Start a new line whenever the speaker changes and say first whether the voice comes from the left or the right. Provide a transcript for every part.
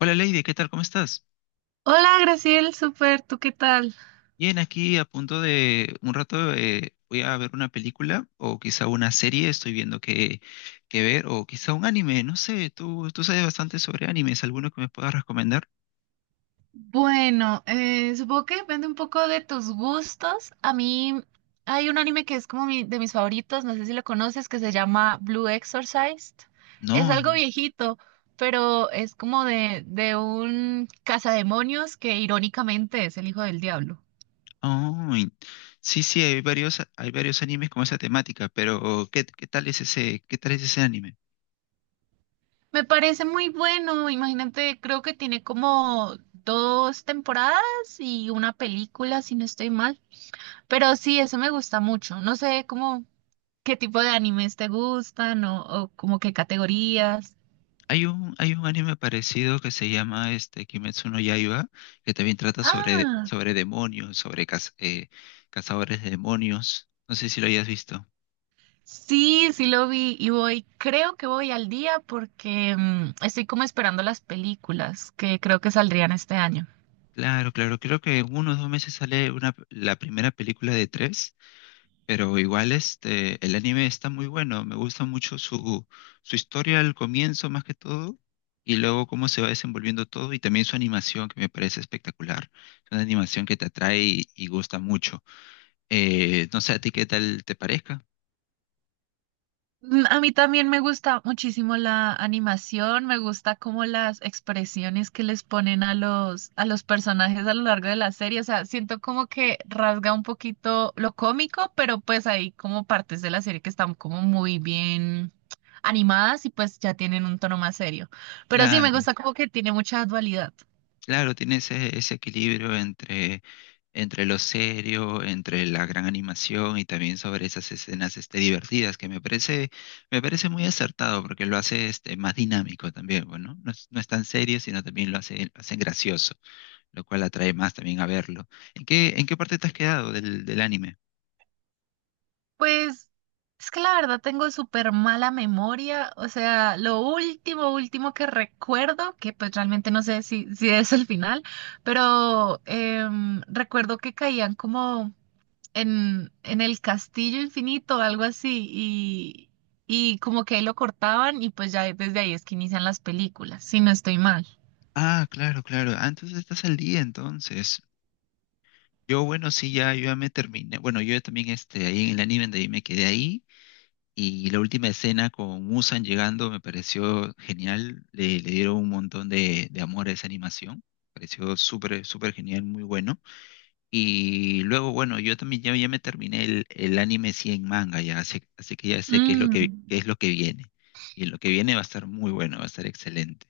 left: Hola Lady, ¿qué tal? ¿Cómo estás?
right: Hola, Graciel, súper, ¿tú qué tal?
left: Bien, aquí a punto de un rato voy a ver una película o quizá una serie, estoy viendo qué ver, o quizá un anime, no sé, tú sabes bastante sobre animes, ¿alguno que me puedas recomendar?
right: Bueno, supongo que depende un poco de tus gustos. A mí hay un anime que es como de mis favoritos, no sé si lo conoces, que se llama Blue Exorcist. Es
left: No,
right: algo viejito, pero es como de un cazademonios que irónicamente es el hijo del diablo.
left: ay, sí, sí, hay varios animes con esa temática, pero ¿qué tal es ese, qué tal es ese anime?
right: Me parece muy bueno, imagínate, creo que tiene como dos temporadas y una película, si no estoy mal. Pero sí, eso me gusta mucho. No sé cómo. ¿Qué tipo de animes te gustan o como qué categorías?
left: Hay un anime parecido que se llama Kimetsu no Yaiba, que también trata sobre,
right: Ah,
left: sobre demonios, sobre cazadores de demonios. No sé si lo hayas visto.
right: sí, sí lo vi y voy, creo que voy al día porque estoy como esperando las películas que creo que saldrían este año.
left: Claro, claro, creo que en unos 2 meses sale una, la primera película de tres, pero igual el anime está muy bueno, me gusta mucho su historia al comienzo más que todo, y luego cómo se va desenvolviendo todo, y también su animación que me parece espectacular. Es una animación que te atrae y gusta mucho. No sé a ti qué tal te parezca.
right: Mm, a mí también me gusta muchísimo la animación, me gusta como las expresiones que les ponen a los personajes a lo largo de la serie, o sea, siento como que rasga un poquito lo cómico, pero pues hay como partes de la serie que están como muy bien animadas y pues ya tienen un tono más serio. Pero sí, me
left: Claro,
right: gusta como que tiene mucha dualidad.
left: claro, tiene ese equilibrio entre lo serio, entre la gran animación y también sobre esas escenas divertidas, me parece muy acertado porque lo hace más dinámico también, bueno, No es, no es tan serio, sino también lo hacen gracioso, lo cual atrae más también a verlo. ¿En qué parte te has quedado del anime?
right: Pues es que la verdad tengo súper mala memoria, o sea, lo último que recuerdo, que pues realmente no sé si es el final, pero recuerdo que caían como en el castillo infinito, algo así, y como que ahí lo cortaban y pues ya desde ahí es que inician las películas, si no estoy mal.
left: Ah, claro, claro. Ah, entonces estás al día entonces. Yo, bueno, sí, ya, yo ya me terminé. Bueno, yo también, ahí en el anime de ahí me quedé ahí. Y la última escena con Musan llegando me pareció genial. Le dieron un montón de amor a esa animación. Pareció súper, súper genial, muy bueno. Y luego, bueno, yo también ya, ya me terminé el anime sí en manga ya. Así, así que ya sé qué es
right: Mm,
left: qué es lo que viene. Y lo que viene va a estar muy bueno, va a estar excelente.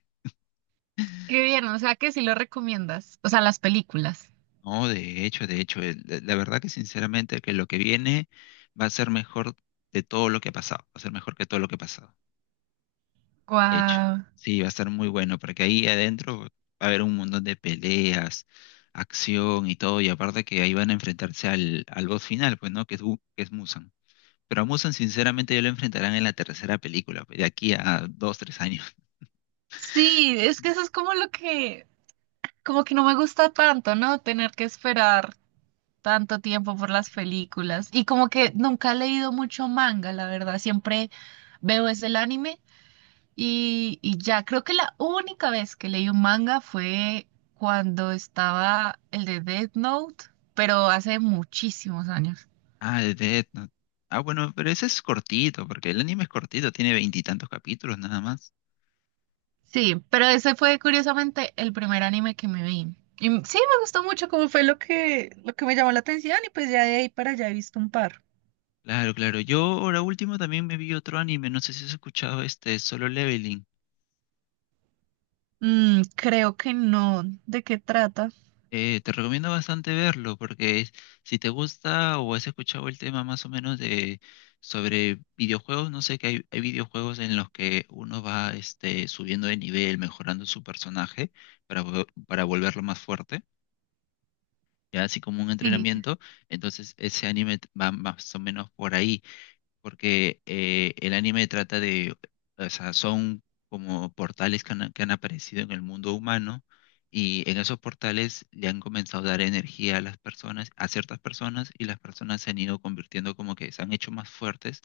right: qué bien, o sea que sí lo recomiendas, o sea, las películas.
left: No, de hecho, la verdad que sinceramente que lo que viene va a ser mejor de todo lo que ha pasado, va a ser mejor que todo lo que ha pasado, de hecho.
right: Guau.
left: Sí, va a ser muy bueno, porque ahí adentro va a haber un montón de peleas, acción y todo, y aparte que ahí van a enfrentarse al boss final, pues, ¿no? Que es, que es Musan. Pero a Musan, sinceramente, ya lo enfrentarán en la tercera película, pues, de aquí a dos, 3 años.
right: Sí, es que eso es como lo que como que no me gusta tanto, ¿no? Tener que esperar tanto tiempo por las películas. Y como que nunca he leído mucho manga, la verdad. Siempre veo es el anime y ya creo que la única vez que leí un manga fue cuando estaba el de Death Note, pero hace muchísimos años.
left: Ah, de Death Note. Ah, bueno, pero ese es cortito, porque el anime es cortito, tiene 20 y tantos capítulos nada más.
right: Sí, pero ese fue curiosamente el primer anime que me vi. Y sí, me gustó mucho como fue lo que me llamó la atención y pues ya de ahí para allá he visto un par.
left: Claro, claro. Yo ahora último también me vi otro anime, no sé si has escuchado Solo Leveling.
right: Mm, creo que no. ¿De qué trata?
left: Te recomiendo bastante verlo si te gusta o has escuchado el tema más o menos de sobre videojuegos, no sé que hay videojuegos en los que uno va subiendo de nivel, mejorando su personaje para volverlo más fuerte, ya así como un
right: Sí,
left: entrenamiento. Entonces ese anime va más o menos por ahí porque el anime trata de, o sea, son como portales que han aparecido en el mundo humano y en esos portales le han comenzado a dar energía a las personas, a ciertas personas y las personas se han ido convirtiendo como que se han hecho más fuertes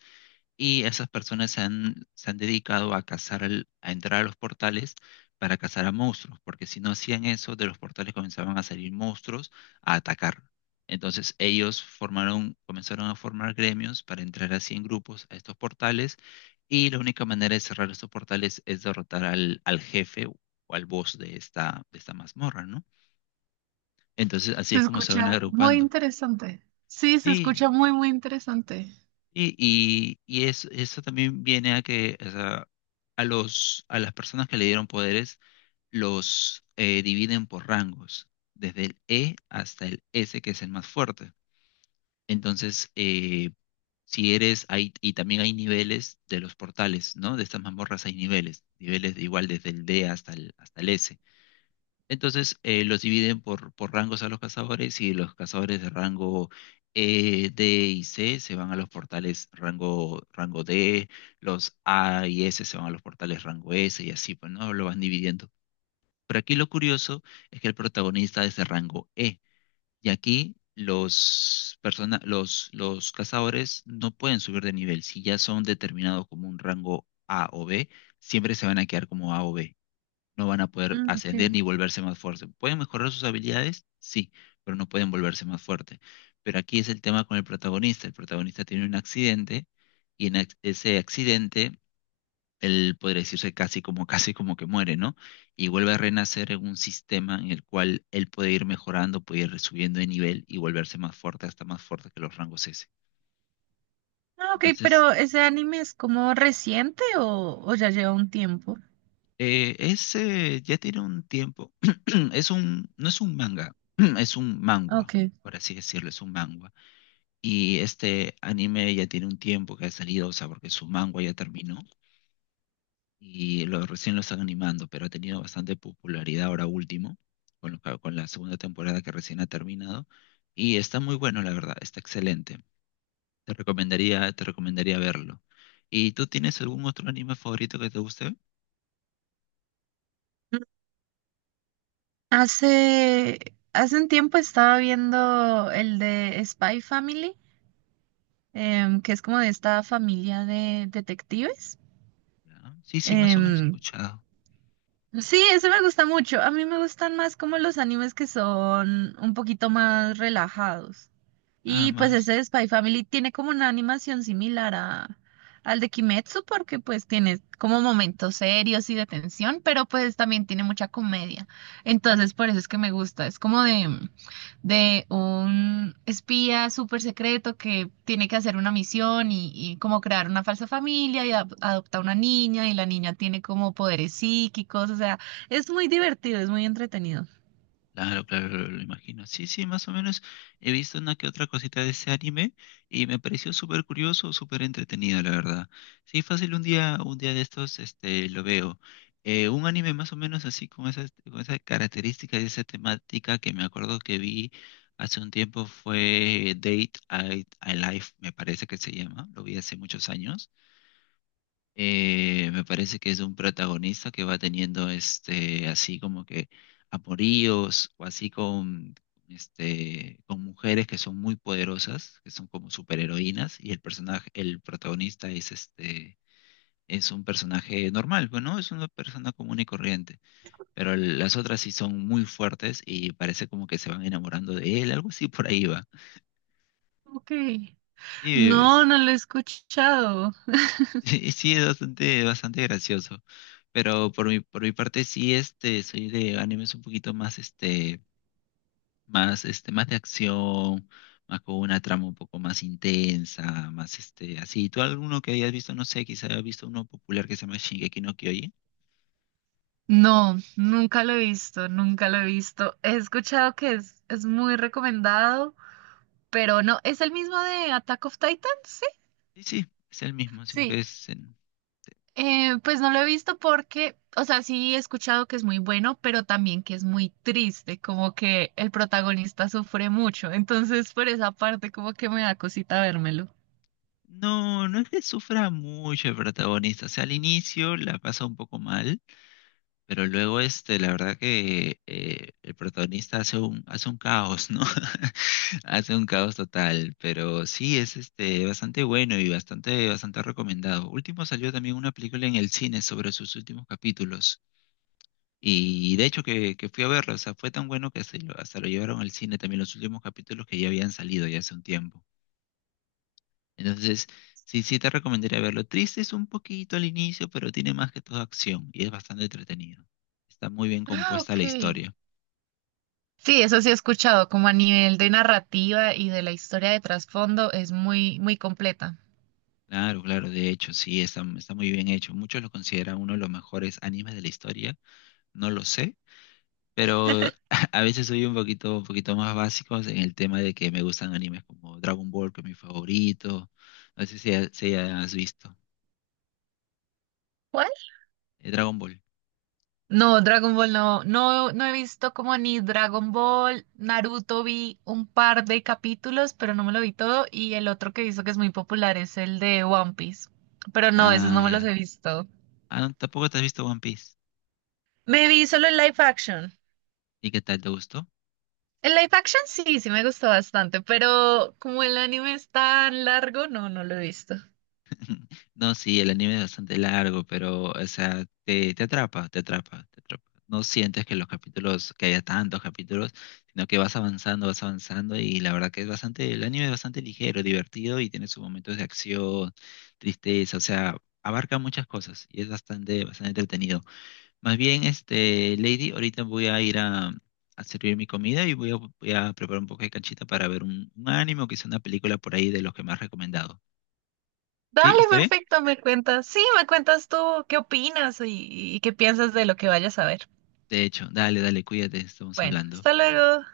left: y esas personas se han dedicado a cazar, a entrar a los portales para cazar a monstruos, porque si no hacían eso, de los portales comenzaban a salir monstruos a atacar. Entonces ellos formaron, comenzaron a formar gremios para entrar así en grupos a estos portales y la única manera de cerrar estos portales es derrotar al jefe o al boss de esta mazmorra, ¿no? Entonces así
right: se
left: es como se van
right: escucha muy
left: agrupando.
right: interesante. Sí, se
left: Sí,
right: escucha muy interesante.
left: Eso también viene a que o sea, a las personas que le dieron poderes los dividen por rangos, desde el E hasta el S, que es el más fuerte. Entonces, si eres, hay, y también hay niveles de los portales, ¿no? De estas mazmorras hay niveles, niveles de igual desde el D hasta el S. Entonces los dividen por rangos a los cazadores y los cazadores de rango D y C se van a los portales rango D, los A y S se van a los portales rango S y así, pues no lo van dividiendo. Pero aquí lo curioso es que el protagonista es de rango E y aquí los cazadores no pueden subir de nivel. Si ya son determinados como un rango A o B, siempre se van a quedar como A o B, no van a poder
right: Mm, ok.
left: ascender ni volverse más fuertes. Pueden mejorar sus habilidades, sí, pero no pueden volverse más fuertes. Pero aquí es el tema con el protagonista. El protagonista tiene un accidente y ese accidente él podría decirse casi como casi como que muere, ¿no? Y vuelve a renacer en un sistema en el cual él puede ir mejorando, puede ir subiendo de nivel y volverse más fuerte, hasta más fuerte que los rangos S.
right: Ah, ok,
left: Entonces,
right: pero ¿ese anime es como reciente o ya lleva un tiempo?
left: Ese ya tiene un tiempo. No es un manga, es un
right: Ok.
left: mangua, por así decirlo, es un mangua. Y este anime ya tiene un tiempo que ha salido, o sea, porque su mangua ya terminó y recién lo están animando, pero ha tenido bastante popularidad ahora último, con la segunda temporada que recién ha terminado. Y está muy bueno, la verdad, está excelente. Te recomendaría verlo. ¿Y tú tienes algún otro anime favorito que te guste?
right: Mm, Hace, hace un tiempo estaba viendo el de Spy Family, que es como de esta familia de detectives.
left: Ya. Sí, sí, más o menos he
right: Em,
left: escuchado.
right: Sí, eso me gusta mucho. A mí me gustan más como los animes que son un poquito más relajados.
left: Nada
right: Y pues
left: más.
right: ese Spy Family tiene como una animación similar a, al de Kimetsu porque pues tiene como momentos serios y de tensión, pero pues también tiene mucha comedia. Entonces por eso es que me gusta. Es como de un espía súper secreto que tiene que hacer una misión y como crear una falsa familia y adopta una niña y la niña tiene como poderes psíquicos. O sea, es muy divertido, es muy entretenido.
left: Claro, claro, claro, lo imagino. Sí, sí, más o menos he visto una que otra cosita de ese anime y me pareció súper curioso, súper entretenido, la verdad. Sí, fácil un día de estos, lo veo. Un anime más o menos así con con esa característica y esa temática que me acuerdo que vi hace un tiempo fue Date I, I Life, me parece que se llama. Lo vi hace muchos años. Me parece que es un protagonista que va teniendo así como que amoríos o así con con mujeres que son muy poderosas, que son como superheroínas y el protagonista es un personaje normal, pues, ¿no? Es una persona común y corriente, pero las otras sí son muy fuertes y parece como que se van enamorando de él, algo así por ahí va.
right: Ok.
left: Sí,
right: No, no lo he escuchado.
left: sí, sí, es bastante, bastante gracioso. Pero por mi parte sí, soy de animes un poquito más, más, más de acción, más con una trama un poco más intensa, más, así. ¿Tú alguno que hayas visto? No sé, quizá hayas visto uno popular que se llama Shingeki no Kyojin.
right: No, nunca lo he visto, nunca lo he visto. He escuchado que es muy recomendado, pero no, es el mismo de Attack of Titan, sí,
left: Sí, sí, es el mismo, sino
right: sí.
left: que es... en-
right: Pues no lo he visto porque, o sea, sí he escuchado que es muy bueno, pero también que es muy triste, como que el protagonista sufre mucho. Entonces, por esa parte, como que me da cosita vérmelo.
left: No, no es que sufra mucho el protagonista. O sea, al inicio la pasa un poco mal. Pero luego, la verdad que el protagonista hace un caos, ¿no? Hace un caos total. Pero sí, es bastante bueno y bastante, bastante recomendado. Último salió también una película en el cine sobre sus últimos capítulos. Y de hecho que fui a verla, o sea, fue tan bueno que hasta lo llevaron al cine también los últimos capítulos que ya habían salido ya hace un tiempo. Entonces, sí, sí te recomendaría verlo. Triste es un poquito al inicio, pero tiene más que todo acción y es bastante entretenido. Está muy bien
right: Ah,
left: compuesta
right: ok.
left: la historia.
right: Sí, eso sí he escuchado, como a nivel de narrativa y de la historia de trasfondo, es muy completa.
left: Claro, claro, de hecho, sí, está muy bien hecho. Muchos lo consideran uno de los mejores animes de la historia, no lo sé, pero a veces soy un poquito más básicos en el tema de que me gustan animes como Dragon Ball, que es mi favorito. No sé si has visto. Dragon Ball.
right: No, Dragon Ball no, no, no he visto como ni Dragon Ball, Naruto vi un par de capítulos, pero no me lo vi todo, y el otro que he visto que es muy popular es el de One Piece, pero no, esos
left: Ah,
right: no me los
left: ya.
right: he visto.
left: Ah, no, tampoco te has visto One Piece.
right: Me vi solo el live action.
left: ¿Y qué tal? ¿Te gustó?
right: El live action sí, sí me gustó bastante, pero como el anime es tan largo, no, no lo he visto.
left: No, sí, el anime es bastante largo, pero, o sea, te atrapa, te atrapa, te atrapa. No sientes que los capítulos, que haya tantos capítulos, sino que vas avanzando y la verdad que es bastante, el anime es bastante ligero, divertido y tiene sus momentos de acción, tristeza, o sea, abarca muchas cosas y es bastante, bastante entretenido. Más bien, Lady, ahorita voy a ir a servir mi comida y voy a, voy a preparar un poco de canchita para ver un anime o quizá una película por ahí de los que me has recomendado. ¿Sí?
right: Dale,
left: ¿Está bien?
right: perfecto, me cuentas. Sí, me cuentas tú qué opinas y qué piensas de lo que vayas a ver.
left: De hecho, dale, dale, cuídate, estamos
right: Bueno,
left: hablando.
right: hasta luego.